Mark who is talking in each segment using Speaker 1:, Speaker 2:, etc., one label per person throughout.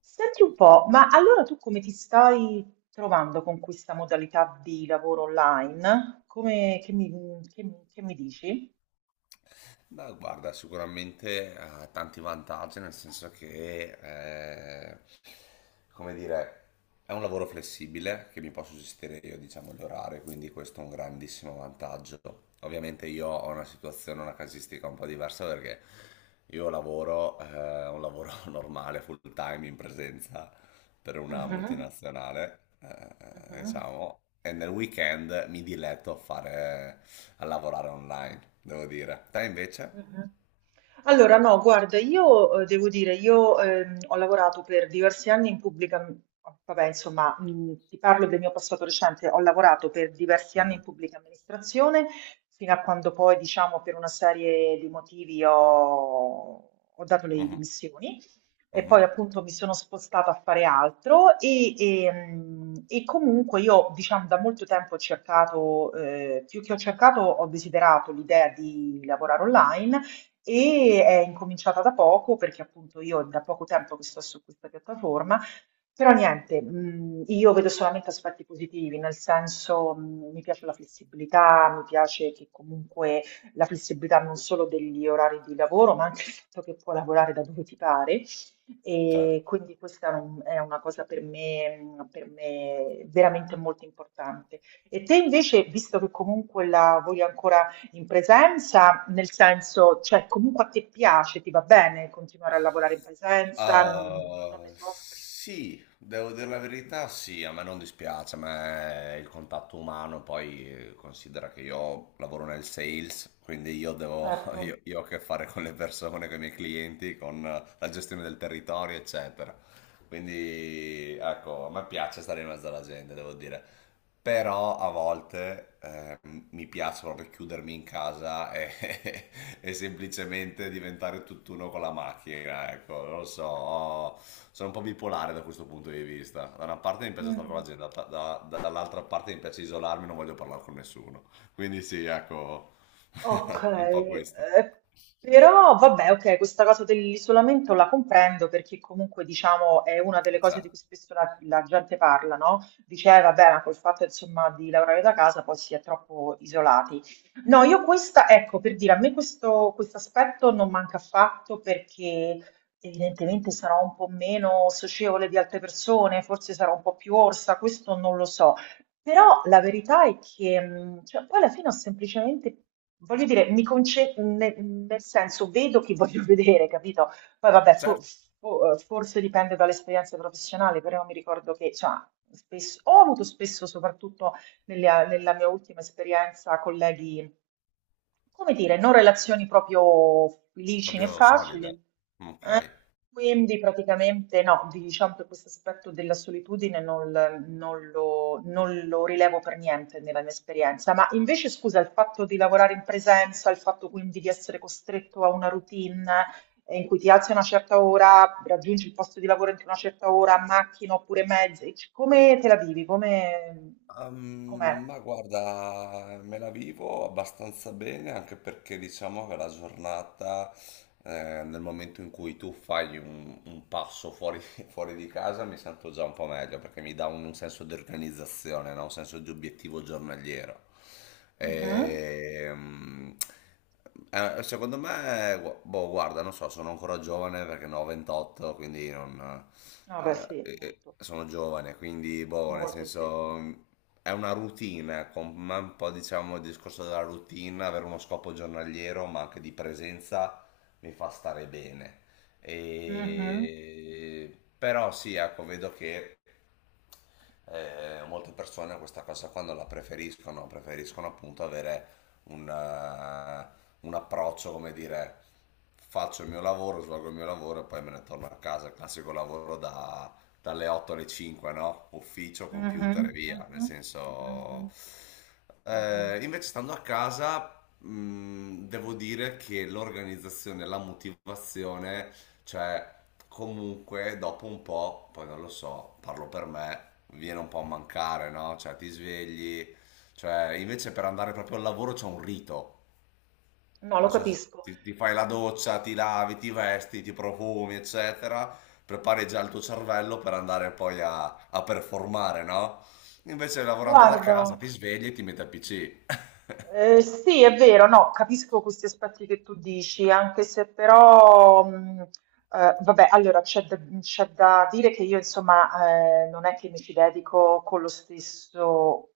Speaker 1: Senti un po', ma allora tu come ti stai trovando con questa modalità di lavoro online? Come, che mi dici?
Speaker 2: Beh, guarda, sicuramente ha tanti vantaggi, nel senso che, come dire, è un lavoro flessibile che mi posso gestire io, diciamo, gli orari, quindi questo è un grandissimo vantaggio. Ovviamente io ho una situazione, una casistica un po' diversa perché io lavoro, un lavoro normale, full time, in presenza, per una
Speaker 1: Mhm,
Speaker 2: multinazionale,
Speaker 1: mhm,
Speaker 2: diciamo, e nel weekend mi diletto a lavorare online, devo dire. Te invece?
Speaker 1: mhm. Allora, no, guarda, io devo dire, io ho lavorato per diversi anni in pubblica, vabbè, insomma, ti parlo del mio passato recente, ho lavorato per diversi anni
Speaker 2: Mhm.
Speaker 1: in pubblica amministrazione, fino a quando poi, diciamo, per una serie di motivi ho, ho dato le
Speaker 2: Mhm.
Speaker 1: dimissioni. E
Speaker 2: Mhm.
Speaker 1: poi appunto mi sono spostata a fare altro e, e comunque io diciamo da molto tempo ho cercato, più che ho cercato, ho desiderato l'idea di lavorare online e è incominciata da poco perché appunto io è da poco tempo che sto su questa piattaforma. Però niente, io vedo solamente aspetti positivi, nel senso mi piace la flessibilità, mi piace che comunque la flessibilità non solo degli orari di lavoro, ma anche il fatto che puoi lavorare da dove ti pare.
Speaker 2: Cioè.
Speaker 1: E quindi questa è una cosa per me veramente molto importante. E te invece, visto che comunque la vuoi ancora in presenza, nel senso, cioè comunque a te piace, ti va bene continuare a lavorare in presenza, non ne
Speaker 2: Ah,
Speaker 1: soffri?
Speaker 2: sì, devo dire la verità, sì, a me non dispiace, a me il contatto umano, poi considera che io lavoro nel sales, quindi
Speaker 1: Certo.
Speaker 2: io ho a che fare con le persone, con i miei clienti, con la gestione del territorio, eccetera. Quindi, ecco, a me piace stare in mezzo alla gente, devo dire, però a volte mi piace proprio chiudermi in casa e, e semplicemente diventare tutt'uno con la macchina, ecco, non lo so, sono un po' bipolare da questo punto di vista. Da una parte mi piace stare con la
Speaker 1: Mm.
Speaker 2: gente, dall'altra parte mi piace isolarmi, non voglio parlare con nessuno. Quindi sì, ecco,
Speaker 1: Ok,
Speaker 2: è un po' questo.
Speaker 1: però vabbè, ok, questa cosa dell'isolamento la comprendo perché comunque diciamo è una delle cose di
Speaker 2: Certo,
Speaker 1: cui spesso la gente parla, no? Diceva, vabbè, ma col fatto insomma di lavorare da casa poi si è troppo isolati. No, io questa, ecco, per dire, a me questo aspetto non manca affatto perché evidentemente sarò un po' meno socievole di altre persone, forse sarò un po' più orsa, questo non lo so. Però la verità è che, cioè poi alla fine ho semplicemente voglio dire, mi conce ne nel senso, vedo chi voglio vedere, capito? Poi vabbè, fo
Speaker 2: certo,
Speaker 1: fo forse dipende dall'esperienza professionale, però mi ricordo che, insomma, spess ho avuto spesso, soprattutto nelle a nella mia ultima esperienza, colleghi, come dire, non relazioni proprio licine e
Speaker 2: proprio solide.
Speaker 1: facili.
Speaker 2: Ok.
Speaker 1: Quindi praticamente no, diciamo che questo aspetto della solitudine non lo, non lo rilevo per niente nella mia esperienza, ma invece scusa, il fatto di lavorare in presenza, il fatto quindi di essere costretto a una routine in cui ti alzi a una certa ora, raggiungi il posto di lavoro entro una certa ora, a macchina oppure mezzi, come te la vivi? Come, com'è?
Speaker 2: Ma guarda, me la vivo abbastanza bene anche perché diciamo che la giornata, nel momento in cui tu fai un passo fuori, fuori di casa, mi sento già un po' meglio perché mi dà un senso di organizzazione, no? Un senso di obiettivo giornaliero.
Speaker 1: Mhm.
Speaker 2: Ehm, secondo me, boh, guarda, non so, sono ancora giovane perché ne ho 28, quindi non
Speaker 1: No, beh sì, molto,
Speaker 2: sono giovane, quindi boh, nel
Speaker 1: molto sì.
Speaker 2: senso è una routine, ecco, ma un po' diciamo il discorso della routine, avere uno scopo giornaliero, ma anche di presenza mi fa stare bene.
Speaker 1: Mhm,
Speaker 2: Però sì, ecco, vedo che molte persone questa cosa qua non la preferiscono, preferiscono appunto avere un, eh, un approccio, come dire, faccio il mio lavoro, svolgo il mio lavoro e poi me ne torno a casa, il classico lavoro dalle 8 alle 5, no? Ufficio, computer e
Speaker 1: mhm,
Speaker 2: via, nel
Speaker 1: mhm,
Speaker 2: senso.
Speaker 1: mhm. Mh-mh.
Speaker 2: Invece stando a casa, devo dire che l'organizzazione, la motivazione, cioè, comunque, dopo un po', poi non lo so, parlo per me, viene un po' a mancare, no? Cioè, ti svegli, cioè, invece per andare proprio al lavoro c'è un rito.
Speaker 1: No, lo
Speaker 2: Non so se
Speaker 1: capisco.
Speaker 2: ti fai la doccia, ti lavi, ti vesti, ti profumi, eccetera, prepari già il tuo cervello per andare poi a performare, no? Invece lavorando da
Speaker 1: Guarda,
Speaker 2: casa ti svegli e ti metti al PC.
Speaker 1: eh, sì, è vero, no, capisco questi aspetti che tu dici, anche se però, vabbè, allora c'è da dire che io, insomma, non è che mi ci dedico con lo stesso,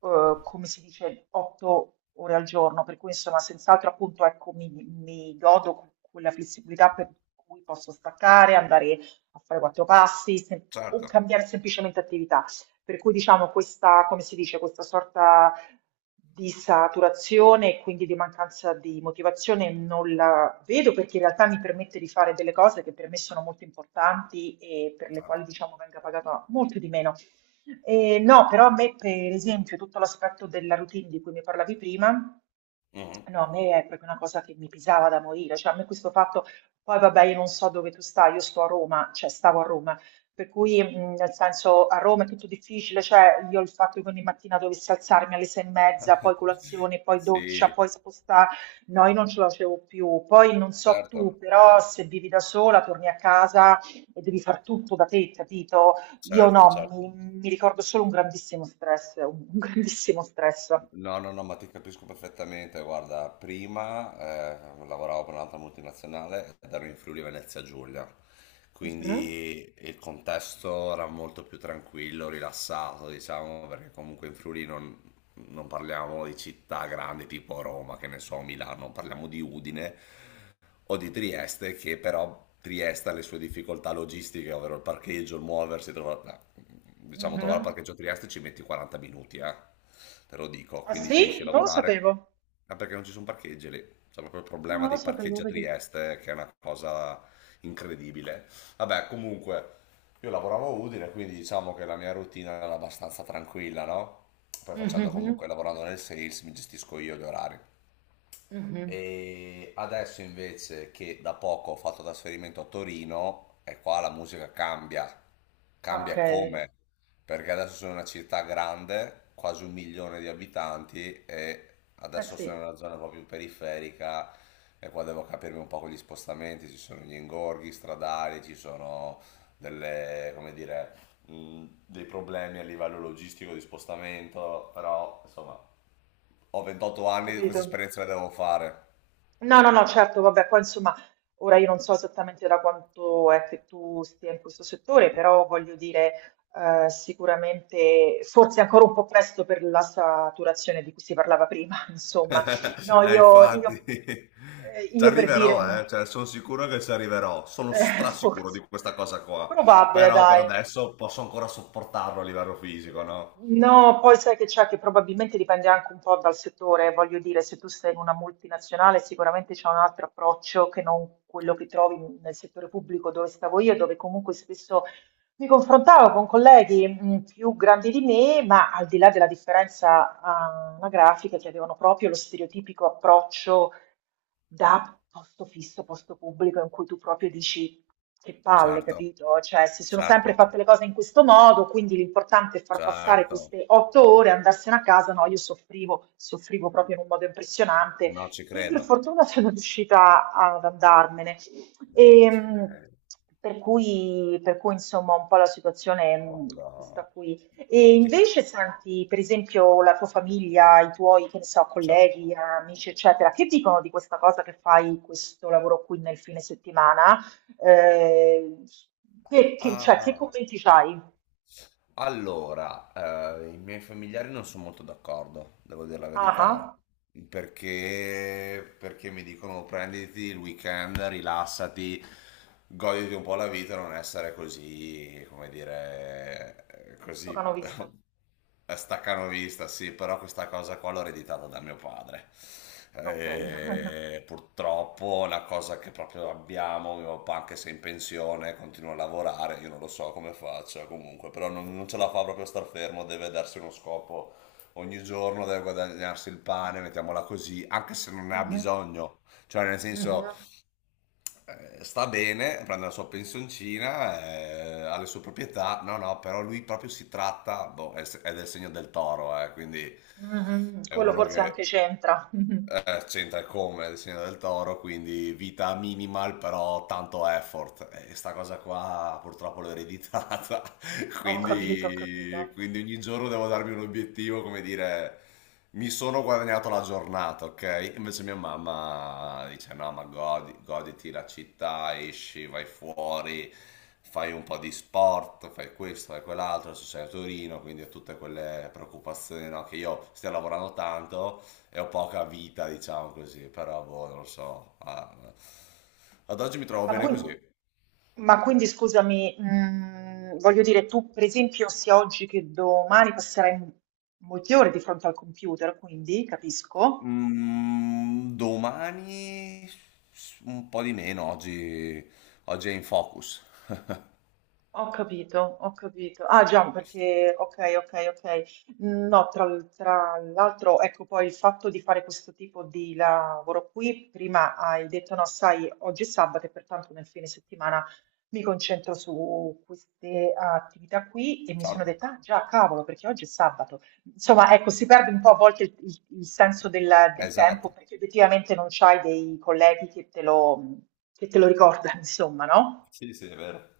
Speaker 1: come si dice, 8 ore al giorno, per cui, insomma, senz'altro, appunto, ecco, mi godo quella flessibilità per cui posso staccare, andare a fare quattro passi, o
Speaker 2: Certo,
Speaker 1: cambiare semplicemente attività. Per cui diciamo questa, come si dice, questa sorta di saturazione e quindi di mancanza di motivazione non la vedo perché in realtà mi permette di fare delle cose che per me sono molto importanti e per le
Speaker 2: certo.
Speaker 1: quali diciamo venga pagata molto di meno. No, però a me per esempio tutto l'aspetto della routine di cui mi parlavi prima,
Speaker 2: Mhm.
Speaker 1: no, a me è proprio una cosa che mi pesava da morire, cioè a me questo fatto, poi vabbè io non so dove tu stai, io sto a Roma, cioè stavo a Roma, per cui, nel senso, a Roma è tutto difficile, cioè io il fatto che ogni mattina dovessi alzarmi alle 6:30, poi colazione, poi doccia,
Speaker 2: Sì,
Speaker 1: poi spostare, no, io non ce la facevo più. Poi non so tu,
Speaker 2: certo,
Speaker 1: però
Speaker 2: certo,
Speaker 1: se vivi da sola, torni a casa e devi far tutto da te, capito? Io
Speaker 2: certo,
Speaker 1: no,
Speaker 2: certo.
Speaker 1: mi ricordo solo un grandissimo stress, un grandissimo stress.
Speaker 2: No, no, no, ma ti capisco perfettamente. Guarda, prima lavoravo per un'altra multinazionale ed ero in Friuli Venezia Giulia,
Speaker 1: Mhm,
Speaker 2: quindi il contesto era molto più tranquillo, rilassato, diciamo, perché comunque in Friuli non parliamo di città grandi tipo Roma, che ne so, Milano, parliamo di Udine o di Trieste, che però Trieste ha le sue difficoltà logistiche, ovvero il parcheggio, il muoversi, no, diciamo trovare il
Speaker 1: mhm.
Speaker 2: parcheggio a Trieste ci metti 40 minuti, te lo dico,
Speaker 1: Ah
Speaker 2: quindi finisci a
Speaker 1: sì? Non lo
Speaker 2: lavorare,
Speaker 1: sapevo.
Speaker 2: ma perché non ci sono parcheggi lì, c'è proprio il
Speaker 1: No,
Speaker 2: problema
Speaker 1: non lo
Speaker 2: dei
Speaker 1: sapevo,
Speaker 2: parcheggi a
Speaker 1: vedi.
Speaker 2: Trieste, che è una cosa incredibile. Vabbè, comunque. Io lavoravo a Udine, quindi diciamo che la mia routine era abbastanza tranquilla, no? Poi facendo
Speaker 1: Mhm,
Speaker 2: comunque, lavorando nel sales, mi gestisco io gli orari.
Speaker 1: mhm.
Speaker 2: E adesso invece che da poco ho fatto trasferimento a Torino, e qua la musica cambia, cambia
Speaker 1: Ok,
Speaker 2: e
Speaker 1: eh
Speaker 2: come, perché adesso sono una città grande, quasi un milione di abitanti, e adesso sono in
Speaker 1: sì,
Speaker 2: una zona proprio periferica e qua devo capirmi un po' con gli spostamenti, ci sono gli ingorghi stradali, ci sono delle, come dire, dei problemi a livello logistico di spostamento, però insomma ho 28
Speaker 1: ho
Speaker 2: anni, queste
Speaker 1: capito.
Speaker 2: esperienze le devo fare.
Speaker 1: No, no, no, certo, vabbè, poi insomma, ora io non so esattamente da quanto è che tu stia in questo settore, però voglio dire, sicuramente, forse è ancora un po' presto per la saturazione di cui si parlava prima, insomma. No,
Speaker 2: Infatti, ci
Speaker 1: io per dire,
Speaker 2: arriverò, cioè, sono sicuro che ci arriverò, sono strasicuro di
Speaker 1: forse,
Speaker 2: questa cosa qua,
Speaker 1: probabile,
Speaker 2: però per
Speaker 1: dai.
Speaker 2: adesso posso ancora sopportarlo a livello fisico, no?
Speaker 1: No, poi sai che c'è che probabilmente dipende anche un po' dal settore, voglio dire, se tu sei in una multinazionale sicuramente c'è un altro approccio che non quello che trovi nel settore pubblico dove stavo io, dove comunque spesso mi confrontavo con colleghi più grandi di me, ma al di là della differenza anagrafica che avevano proprio lo stereotipico approccio da posto fisso, posto pubblico, in cui tu proprio dici che palle,
Speaker 2: Certo,
Speaker 1: capito? Cioè, si sono sempre
Speaker 2: certo,
Speaker 1: fatte le cose in questo modo, quindi l'importante è far passare
Speaker 2: certo,
Speaker 1: queste 8 ore, andarsene a casa. No, io soffrivo, soffrivo proprio in un modo impressionante
Speaker 2: no, ci
Speaker 1: e per
Speaker 2: credo,
Speaker 1: fortuna sono riuscita ad andarmene.
Speaker 2: no,
Speaker 1: E,
Speaker 2: ci credo,
Speaker 1: per cui, insomma, un po' la situazione
Speaker 2: ma
Speaker 1: è questa
Speaker 2: guarda,
Speaker 1: qui e
Speaker 2: dico,
Speaker 1: invece senti, per esempio, la tua famiglia, i tuoi, che ne so,
Speaker 2: certo.
Speaker 1: colleghi, amici, eccetera, che dicono di questa cosa che fai questo lavoro qui nel fine settimana? Eh, cioè, che
Speaker 2: Ah.
Speaker 1: commenti c'hai?
Speaker 2: Allora, i miei familiari non sono molto d'accordo, devo dire la
Speaker 1: Ah,
Speaker 2: verità,
Speaker 1: ah,
Speaker 2: perché mi dicono prenditi il weekend, rilassati, goditi un po' la vita, non essere così, come dire,
Speaker 1: sto
Speaker 2: così.
Speaker 1: canovista.
Speaker 2: Staccanovista, sì, però questa cosa qua l'ho ereditata da mio padre.
Speaker 1: Ok.
Speaker 2: E purtroppo è una cosa che proprio abbiamo, mio papà anche se è in pensione continua a lavorare, io non lo so come faccia comunque, però non ce la fa proprio a star fermo, deve darsi uno scopo ogni giorno, deve guadagnarsi il pane, mettiamola così, anche se non ne ha
Speaker 1: Mhm,
Speaker 2: bisogno, cioè, nel senso
Speaker 1: mhm,
Speaker 2: sta bene, prende la sua pensioncina, ha le sue proprietà. No, no, però lui proprio si tratta, boh, è del segno del toro, quindi
Speaker 1: mhm.
Speaker 2: è
Speaker 1: Quello
Speaker 2: uno
Speaker 1: forse
Speaker 2: che.
Speaker 1: anche c'entra.
Speaker 2: C'entra come il segno del toro, quindi vita minimal, però tanto effort. E sta cosa qua purtroppo l'ho ereditata.
Speaker 1: Mhm. Ho capito, ho capito.
Speaker 2: Quindi ogni giorno devo darmi un obiettivo, come dire, mi sono guadagnato la giornata, ok? Invece mia mamma dice: no, ma goditi la città, esci, vai fuori, fai un po' di sport, fai questo, fai quell'altro. Adesso sei a Torino, quindi ho tutte quelle preoccupazioni, no? Che io stia lavorando tanto e ho poca vita, diciamo così, però boh, non lo so. Ah, ad oggi mi trovo
Speaker 1: Ma,
Speaker 2: bene
Speaker 1: quin-
Speaker 2: così.
Speaker 1: ma quindi scusami, mm, voglio dire, tu per esempio sia oggi che domani passerai molte ore di fronte al computer, quindi capisco.
Speaker 2: Domani un po' di meno, oggi. Oggi è in focus.
Speaker 1: Ho capito, ho capito. Ah già, perché ok, ok, ok. No, tra l'altro, ecco poi il fatto di fare questo tipo di lavoro qui, prima hai detto no, sai, oggi è sabato e pertanto nel fine settimana mi concentro su queste attività qui e mi sono
Speaker 2: Ciao.
Speaker 1: detta, ah già, cavolo, perché oggi è sabato. Insomma, ecco, si perde un po' a volte il senso del, del tempo
Speaker 2: Esatto.
Speaker 1: perché effettivamente non c'hai dei colleghi che te lo ricordano, insomma, no?
Speaker 2: Sì, sì, è vero.